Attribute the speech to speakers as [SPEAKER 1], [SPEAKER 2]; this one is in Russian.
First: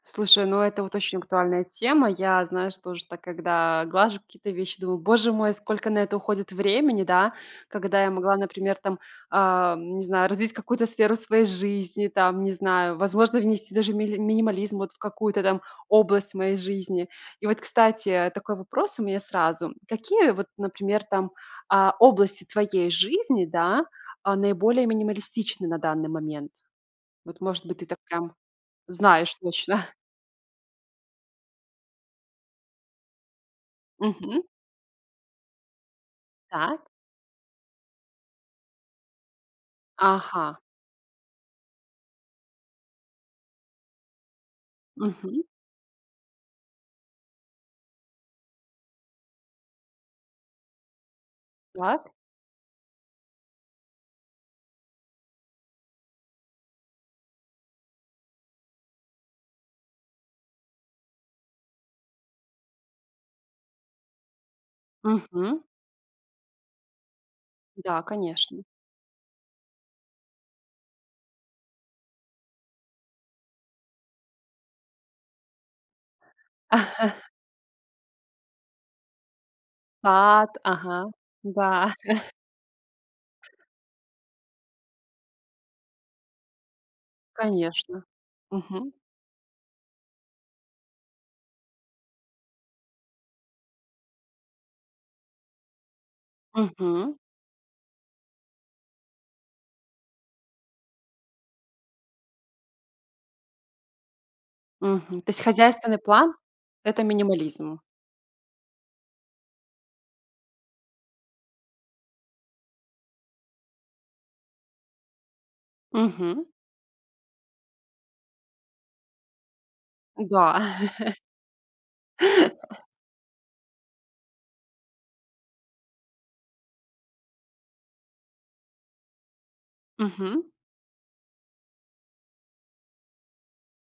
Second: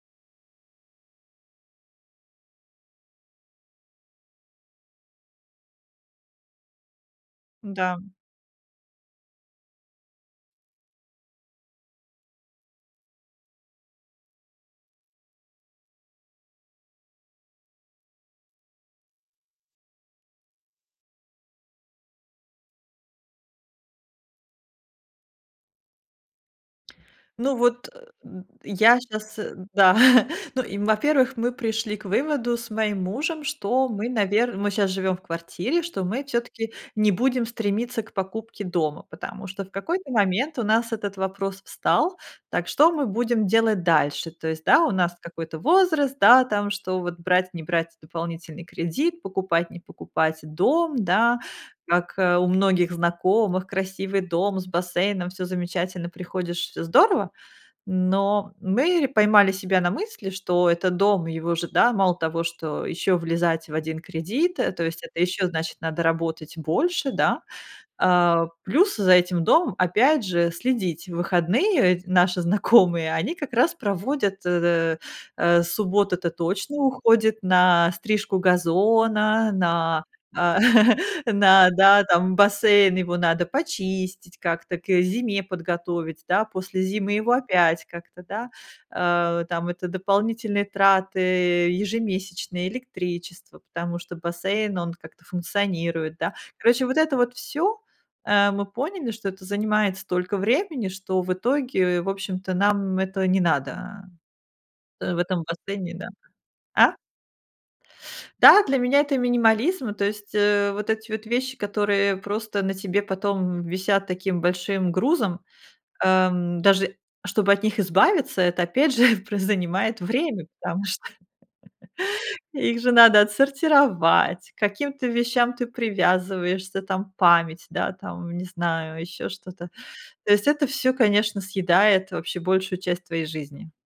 [SPEAKER 1] Слушай, ну, это вот очень актуальная тема. Я знаю, что уже так, когда глажу какие-то вещи, думаю: "Боже мой, сколько на это уходит времени". Да?
[SPEAKER 2] Да.
[SPEAKER 1] Когда я могла, например, там, ам, не знаю, развить какую-то сферу своей жизни, там, не знаю, возможно, внести даже мили минимализм вот в какую-то там область моей жизни. И вот, кстати, такой вопрос у меня сразу. М, какие вот, например, там, а, области твоей жизни, да, а, наиболее минималистичны на данный момент? Вот,
[SPEAKER 2] Ну
[SPEAKER 1] может быть, ты
[SPEAKER 2] вот,
[SPEAKER 1] так
[SPEAKER 2] э,
[SPEAKER 1] прям
[SPEAKER 2] д я
[SPEAKER 1] знаешь
[SPEAKER 2] щас,
[SPEAKER 1] точно?
[SPEAKER 2] да, ну, им, во-первых, мы пришли к выводу с моим мужем, что мы,
[SPEAKER 1] Мгм.
[SPEAKER 2] навер мы щас живём в квартире, что мы всё-таки
[SPEAKER 1] Так.
[SPEAKER 2] не будем стремиться к покупке дома, потому что в какой-то момент
[SPEAKER 1] Ага.
[SPEAKER 2] у нас этот вопрос встал: "Так, что мы будем делать дальше?" То есть, да, у нас вот
[SPEAKER 1] Мгм.
[SPEAKER 2] какой-то возраст, да, там, что вот брать, не брать дополнительный кредит, покупать, не покупать дом, да.
[SPEAKER 1] Так.
[SPEAKER 2] Как, э, у многих знакомых: красивый дом с бассейном, всё замечательно, приходишь- всё здорово. Но мы ре поймали себя на мысли, что это дом, его же, да, мало того, что ещё влезать в 1 кредит, э, то есть это ещё,
[SPEAKER 1] Мгм.
[SPEAKER 2] значит, надо работать больше, да.
[SPEAKER 1] Да,
[SPEAKER 2] А
[SPEAKER 1] конечно.
[SPEAKER 2] плюс за этим домом опять же следить. В выходные ведь наши знакомые, они как раз проводят, э, э, суббота- это точно уходит на стрижку газона, на,
[SPEAKER 1] Сад,
[SPEAKER 2] а
[SPEAKER 1] ага,
[SPEAKER 2] на
[SPEAKER 1] да.
[SPEAKER 2] да, там, бассейн. Его надо почистить как-то, к, ы, зиме подготовить, да, после зимы его опять
[SPEAKER 1] Конечно.
[SPEAKER 2] как-то, да.
[SPEAKER 1] Мгм.
[SPEAKER 2] Э, там, это дополнительные траты ежемесячные, электричество, потому что бассейн, он как-то функционирует, да. Короче, вот
[SPEAKER 1] Мгм.
[SPEAKER 2] это вот всё. Э, мы поняли, что это занимает столько времени, что в итоге, в общем-то, нам это не надо, в
[SPEAKER 1] Мгм. То есть
[SPEAKER 2] этом бассейне,
[SPEAKER 1] хозяйственный
[SPEAKER 2] да.
[SPEAKER 1] план-
[SPEAKER 2] А?
[SPEAKER 1] это минимализм.
[SPEAKER 2] Да, для меня это минимализм, то есть, э, вот эти вот вещи, которые просто на тебе потом, м, висят таким большим грузом,
[SPEAKER 1] Мгм.
[SPEAKER 2] эм, даже чтобы от них избавиться, это опять же пр занимает время,
[SPEAKER 1] Да.
[SPEAKER 2] потому что их же надо отсортировать, к каким-то вещам ты привязываешься, там, память, да, там, не знаю, ещё что-то. То
[SPEAKER 1] Мгм.
[SPEAKER 2] есть это всё, конечно, съедает вообще большую часть твоей жизни.